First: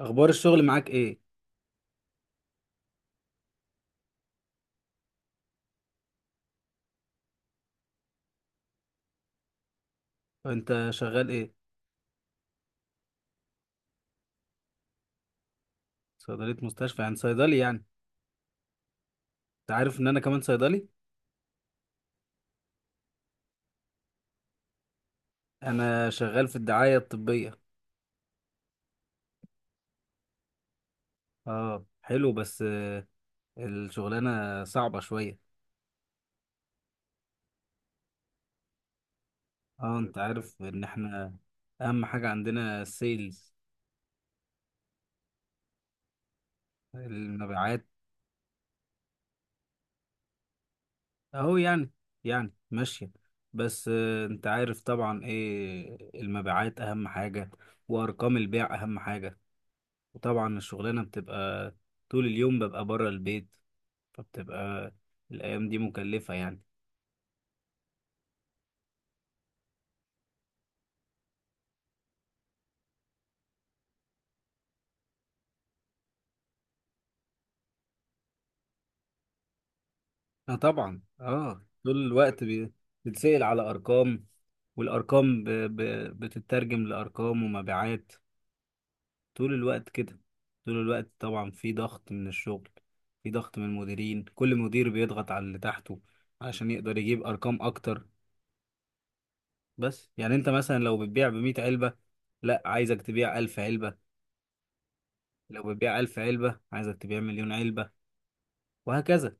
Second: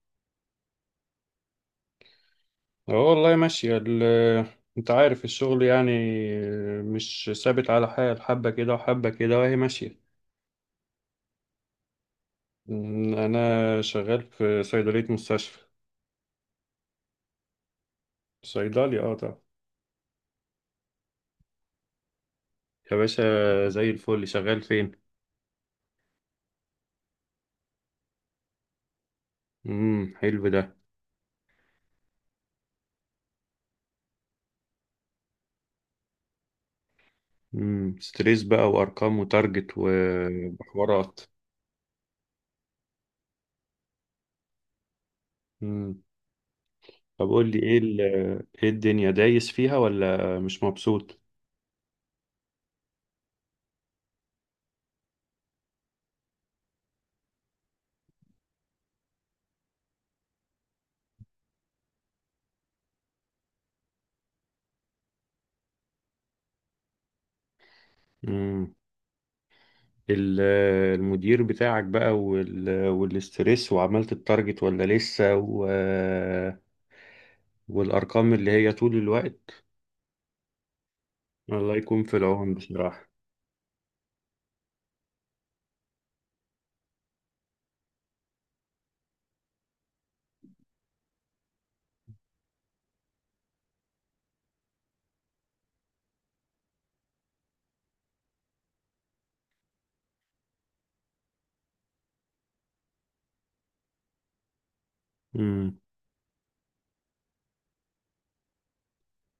اخبار الشغل معاك ايه؟ اه، والله ماشية انت عارف الشغل يعني مش ثابت على حال، حبة كده وحبة كده وهي ماشية. انت شغال ايه؟ انا شغال في صيدلية مستشفى. صيدليه مستشفى، يعني صيدلي يعني؟ صيدلي، اه طبعا. انت عارف ان انا كمان صيدلي. يا باشا، زي الفل. شغال فين؟ انا شغال في الدعايه الطبيه. امم، حلو ده. اه، حلو بس الشغلانه صعبه شويه. ستريس بقى، وارقام وتارجت اه، انت عارف ان وحوارات. احنا اهم حاجه عندنا السيلز، امم. طب قول لي ايه المبيعات. ايه الدنيا، دايس فيها ولا مش مبسوط؟ اهو يعني، يعني ماشيه. بس انت عارف طبعا ايه المبيعات اهم حاجه، وارقام البيع اهم حاجه. وطبعا الشغلانه بتبقى طول اليوم ببقى بره البيت، فبتبقى الأيام دي مكلفة يعني. ال- المدير بتاعك بقى والاسترس، وعملت التارجت ولا لسه، والأرقام اللي هي طول الوقت. اه طبعا، اه الله يكون طول في الوقت العون بصراحة. بتسأل على أرقام. والأرقام بتترجم لأرقام ومبيعات طول الوقت كده. طول الوقت طبعا في ضغط من الشغل، في ضغط من المديرين، كل مدير بيضغط على اللي تحته علشان يقدر يجيب أرقام أكتر. بس يعني أنت مثلا لو بتبيع ب100 علبة، لا عايزك تبيع 1000 علبة. لو مم. بتبيع 1000 علبة عايزك تبيع مليون علبة، وهكذا.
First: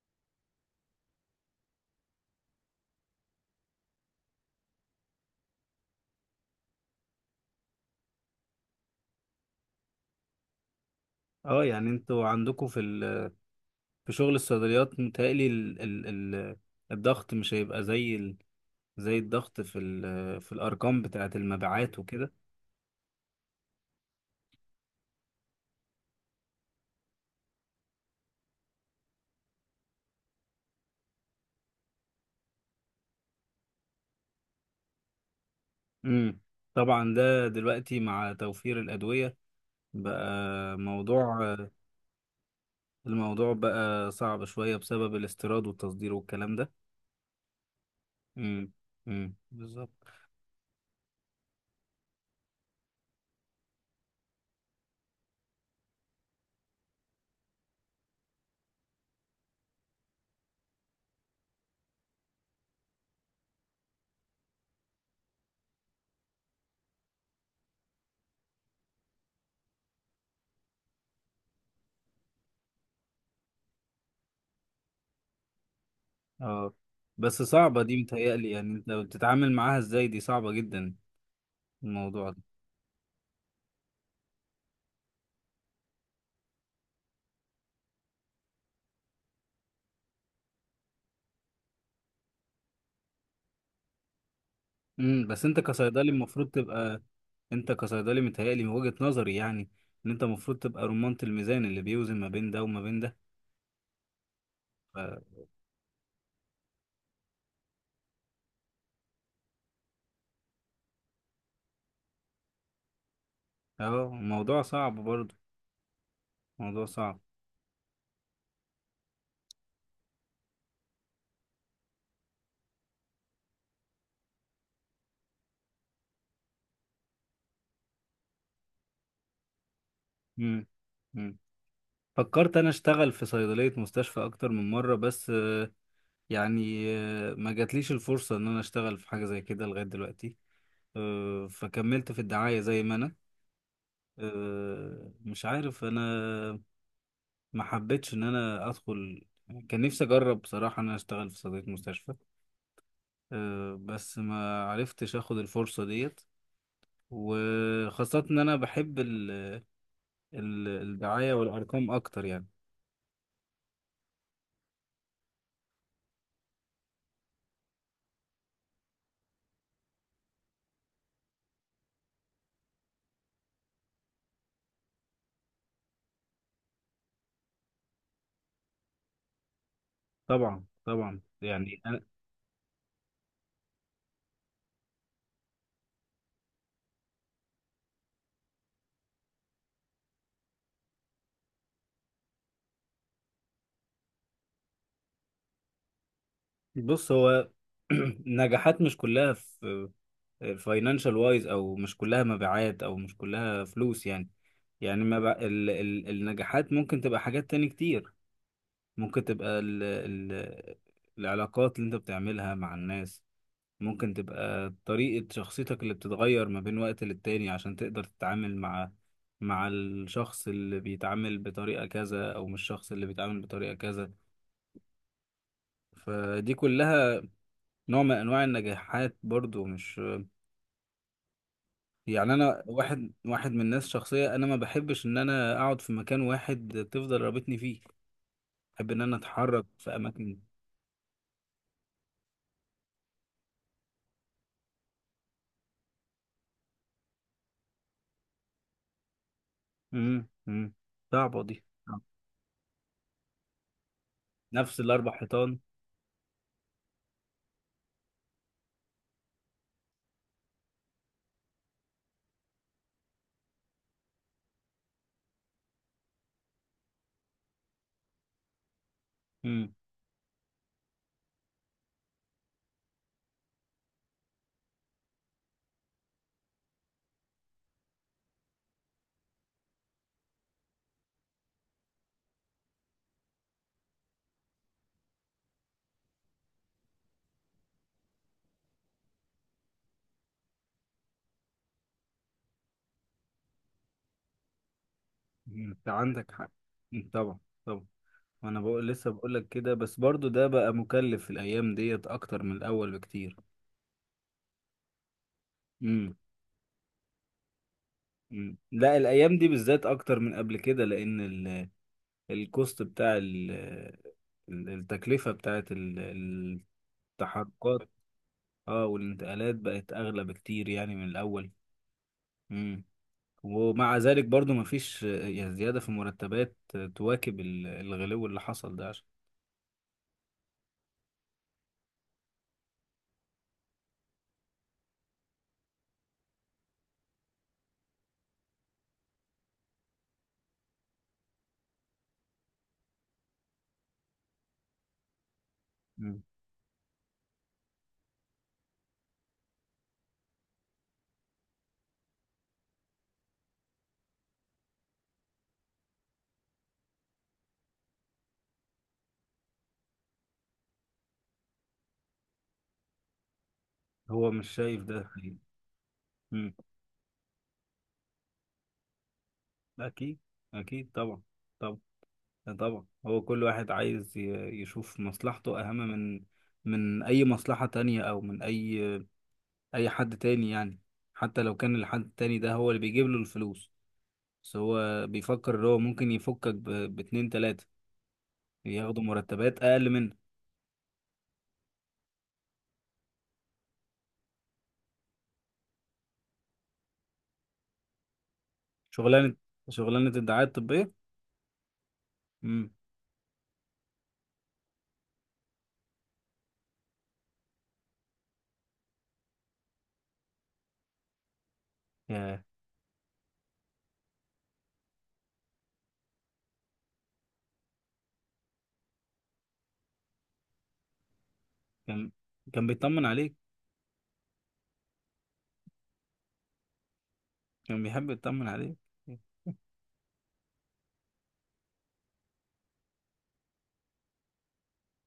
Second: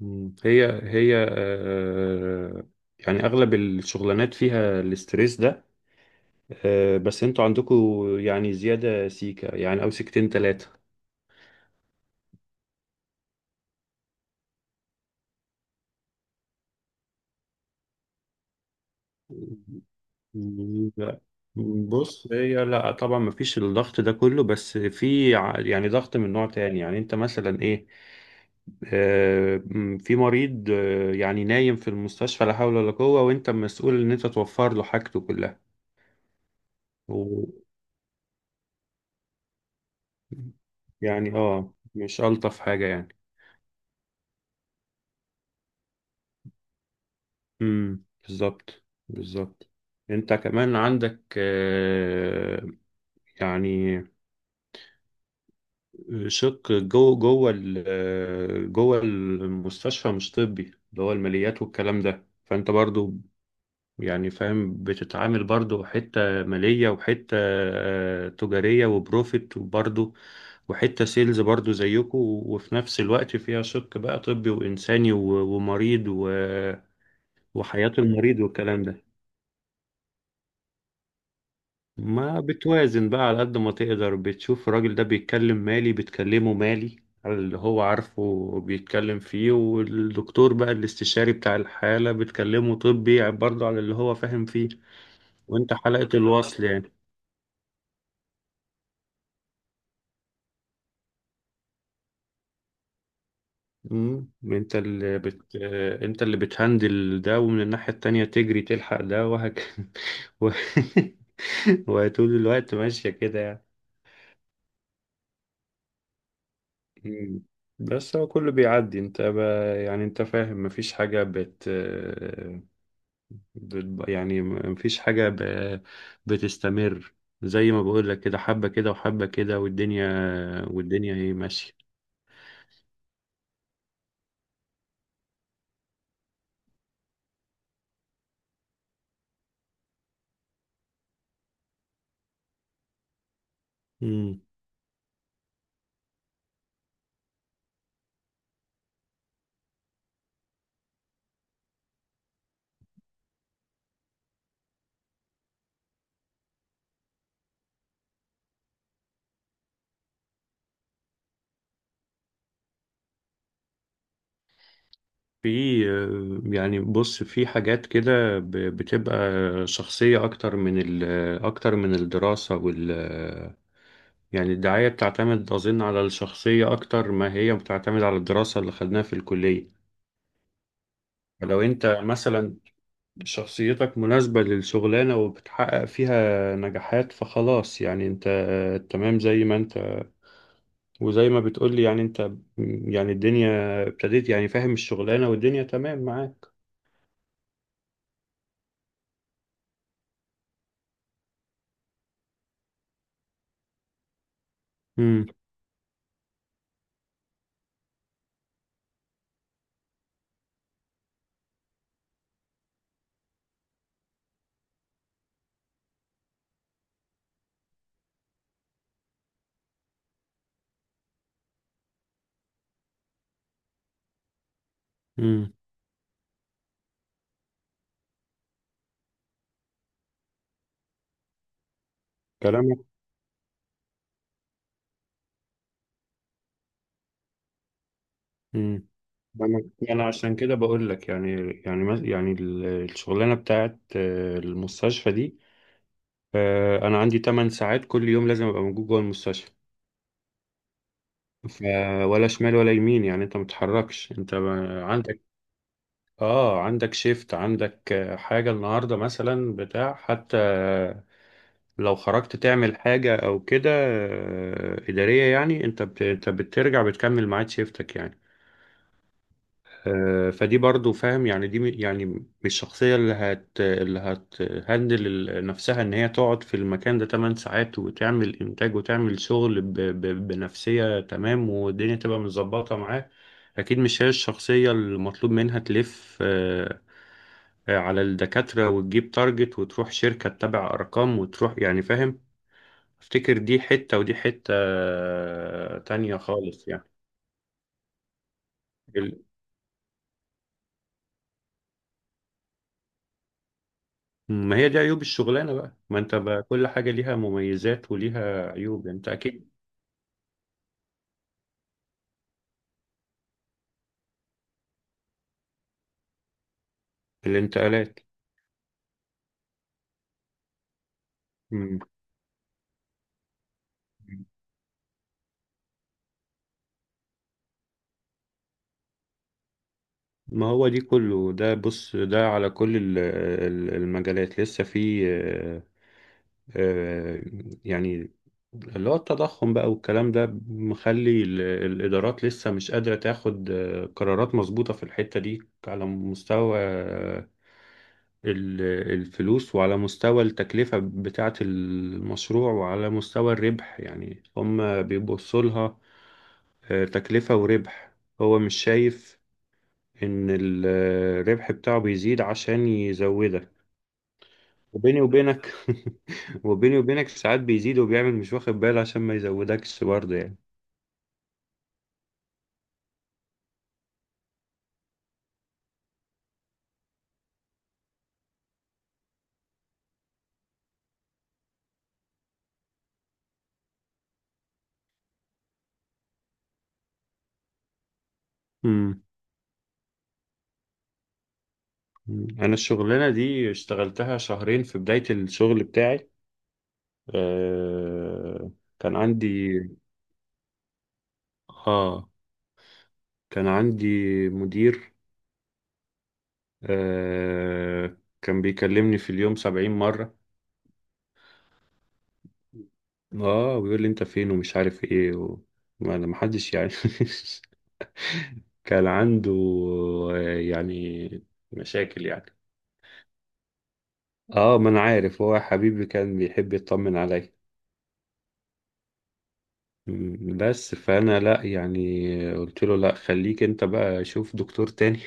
مم. هي هي، يعني أغلب الشغلانات فيها الاسترس ده. بس انتوا عندكوا يعني زيادة سيكة، يعني أو سيكتين تلاتة. اه يعني انتوا عندكم في شغل الصيدليات متهيألي ال ال ال الضغط مش هيبقى زي الضغط في الأرقام لا، بتاعة المبيعات بص، وكده. هي لا طبعا مفيش الضغط ده كله، بس في يعني ضغط من نوع تاني. يعني انت مثلا ايه، في مريض، يعني نايم في المستشفى لا حول ولا قوة، وانت مسؤول ان انت توفر له حاجته كلها امم طبعا و... ده دلوقتي مع توفير الأدوية بقى يعني، موضوع، اه مش ألطف حاجة يعني. الموضوع بقى صعب شوية بسبب الاستيراد والتصدير والكلام ده. امم، امم، بالظبط امم، بالظبط. بالظبط. انت كمان عندك، يعني شق جوه المستشفى مش طبي، اللي هو الماليات والكلام ده. فانت برضو يعني، فاهم، بتتعامل برضو حتة مالية، وحتة تجارية وبروفيت، وبرضو وحتة سيلز برضو زيكم، وفي نفس الوقت فيها شق بقى طبي وإنساني، ومريض اه بس صعبة وحياة دي، المريض متهيألي يعني والكلام انت ده. بتتعامل معاها ازاي؟ دي صعبة جدا الموضوع ما ده. بتوازن بقى على قد ما تقدر. بتشوف الراجل ده بيتكلم مالي، بتكلمه مالي على اللي هو عارفه بيتكلم فيه، والدكتور بقى الاستشاري بتاع الحالة بتكلمه طبي برضه على اللي هو فاهم فيه، امم، بس انت وانت حلقة كصيدلي المفروض الوصل يعني. تبقى، انت كصيدلي متهيألي من وجهة نظري يعني ان انت المفروض تبقى رمانة الميزان اللي بيوزن ما بين ده وما بين ده. مم. ف- انت اللي بتهندل ده، ومن الناحية التانية تجري تلحق ده و... وطول الوقت ماشية كده يعني. اه، موضوع صعب برضه، موضوع صعب. مم. بس هو كله بيعدي. يعني انت فاهم، مفيش حاجة يعني مفيش حاجة بتستمر. زي ما بقول لك كده، حبة كده وحبة كده، والدنيا، امم. والدنيا هي امم. ماشية. فكرت انا اشتغل في صيدلية مستشفى اكتر من مرة بس يعني ما جاتليش الفرصة ان انا اشتغل في حاجة زي كده لغاية دلوقتي. فكملت في الدعاية زي ما انا. مش عارف انا ما حبيتش ان انا ادخل. كان نفسي اجرب بصراحة ان انا اشتغل في صيدلية مستشفى. بس ما عرفتش اخد الفرصة ديت، وخاصة ان انا بحب الدعاية والارقام اكتر يعني. في، يعني بص في حاجات كده بتبقى شخصية أكتر من أكتر من الدراسة يعني الدعاية بتعتمد أظن على الشخصية أكتر ما هي بتعتمد على الدراسة اللي خدناها في الكلية. طبعا طبعا، فلو يعني أنت انا مثلا شخصيتك مناسبة للشغلانة وبتحقق فيها نجاحات، فخلاص يعني أنت، تمام زي ما أنت، وزي ما بتقولي يعني أنت، يعني الدنيا ابتديت يعني، فاهم، الشغلانة والدنيا تمام معاك. بص هو نجاحات مش كلها في فاينانشال وايز، او مش كلها مبيعات، او مش كلها فلوس يعني. يعني ما ب... امم. ال... ال... النجاحات ممكن تبقى حاجات تاني كتير. ممكن تبقى ال ال العلاقات اللي انت بتعملها مع الناس. ممكن تبقى طريقة شخصيتك اللي بتتغير ما بين وقت للتاني عشان تقدر تتعامل مع مع الشخص اللي بيتعامل بطريقة كذا، أو مش الشخص اللي بيتعامل بطريقة كذا. امم. فدي كلها نوع من أنواع النجاحات برضو، مش يعني. أنا كلامك. واحد من الناس، شخصية أنا ما بحبش إن أنا أقعد في مكان واحد تفضل رابطني فيه. بحب إن أنا انا أتحرك يعني في أنا عشان أماكن. كده بقول لك يعني. يعني يعني الشغلانه بتاعت، المستشفى دي، انا عندي 8 ساعات كل يوم لازم ابقى موجود جوه المستشفى. امم صعبة دي، ف- ولا شمال ولا يمين. يعني انت ما بتتحركش. انت نفس الاربع عندك، حيطان. اه عندك شيفت، عندك حاجه النهارده مثلا بتاع حتى لو خرجت تعمل حاجه او كده اداريه، يعني انت انت بترجع بتكمل ميعاد شيفتك يعني. امم فدي برضو، فاهم، يعني دي يعني مش الشخصية اللي هتهندل نفسها ان هي تقعد في المكان ده 8 ساعات وتعمل انتاج وتعمل شغل بنفسية تمام والدنيا تبقى متظبطة معاه. اكيد مش هي الشخصية المطلوب منها تلف، على الدكاترة وتجيب تارجت وتروح شركة تتابع ارقام وتروح، يعني فاهم. افتكر دي حتة ودي حتة انت تانية عندك حق. خالص مم، طبعا. طبعا. وانا بقول لسه يعني. بقول لك كده، بس برضو ده بقى مكلف في الايام ديت اكتر من الاول بكتير. ما هي دي عيوب الشغلانة بقى. ما امم انت بقى كل حاجة ليها مميزات وليها عيوب، لا، انت الايام دي اكيد. بالذات اكتر من قبل كده لان الكوست بتاع التكلفة بتاعت التحركات. الانتقالات. اه، والانتقالات بقت اغلى بكتير يعني من الاول. مم. امم. ومع ذلك برضو مفيش يعني زيادة في مرتبات تواكب الغلو اللي حصل ده عشان. ما هو دي كله ده، بص ده على كل المجالات لسه في، آه، يعني اللي هو التضخم بقى والكلام ده مخلي الإدارات لسه مش قادرة تاخد قرارات مظبوطة في الحتة دي، على مم. مستوى ال- الفلوس، وعلى مستوى التكلفة بتاعة المشروع، وعلى مستوى الربح. يعني هم بيبصوا لها تكلفة وربح. هو مش شايف إن الربح بتاعه بيزيد عشان يزودك. هو مش شايف وبيني ده حقيقي. وبينك، مم. وبيني وبينك ساعات بيزيد، وبيعمل مش واخد باله عشان ما يزودكش برضه أكيد، يعني. أكيد طبعا، طبعا. طبعا هو كل واحد عايز يشوف مصلحته أهم من من أي مصلحة تانية أو من أي أي حد تاني يعني، حتى لو كان الحد التاني ده هو اللي بيجيب له الفلوس. بس هو بيفكر إن هو ممكن يفكك باتنين تلاتة ياخدوا مم. مرتبات أقل منه. أنا الشغلانة دي اشتغلتها شهرين في بداية الشغل بتاعي. آه، كان عندي، شغلانة شغلانة الدعاية الطبية. اه مم. كان عندي مدير آه كان بيكلمني في اليوم 70 مرة. يا اه ويقول لي انت فين ومش عارف ايه ما انا محدش يعني. كان عنده، يعني مشاكل كان، يعني. كان بيطمن عليك. اه، ما انا عارف، هو حبيبي كان بيحب يطمن عليا. كان بيحب يطمن عليك. بس فانا لا يعني. قلت له لا خليك انت بقى شوف دكتور تاني.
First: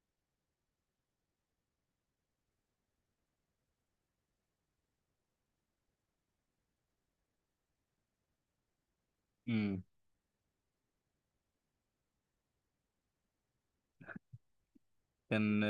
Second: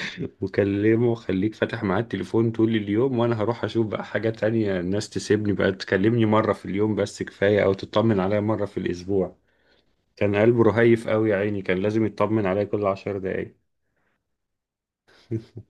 وكلمه خليك فاتح معاه التليفون طول اليوم، وانا هروح اشوف بقى حاجة تانية. الناس تسيبني بقى، تكلمني مرة في اليوم بس كفاية، او تطمن عليا مرة في الاسبوع. مم. كان قلبه رهيف قوي يا عيني، كان لازم يطمن عليا كل 10 دقايق. كان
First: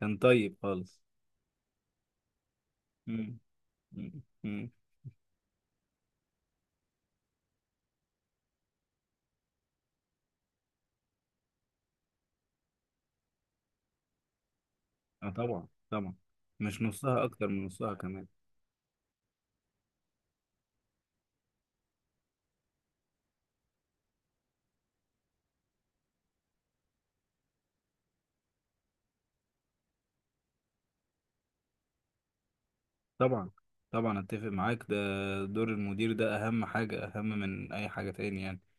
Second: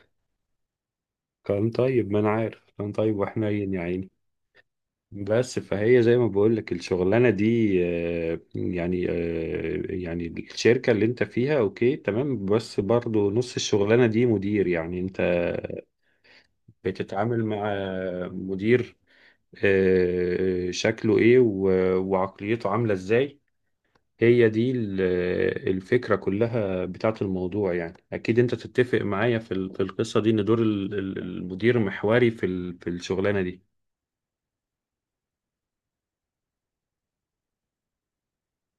كان طيب خالص. كان طيب، ما انا عارف، كان طيب مم. وحنين يا عيني. مم. مم. بس فهي زي ما بقول لك الشغلانه دي، يعني الشركه اللي انت فيها اوكي تمام، بس برضو نص الشغلانه دي مدير. يعني انت اه طبعا طبعا، مش نصها بتتعامل اكتر مع من نصها كمان. مدير، شكله ايه وعقليته عامله ازاي. هي دي الفكره كلها بتاعت الموضوع يعني. اكيد انت تتفق معايا في في القصه دي، ان دور المدير محوري في في الشغلانه طبعا، دي. طبعا اتفق معاك ده، دور المدير ده اهم حاجة اهم من اي حاجة تاني يعني.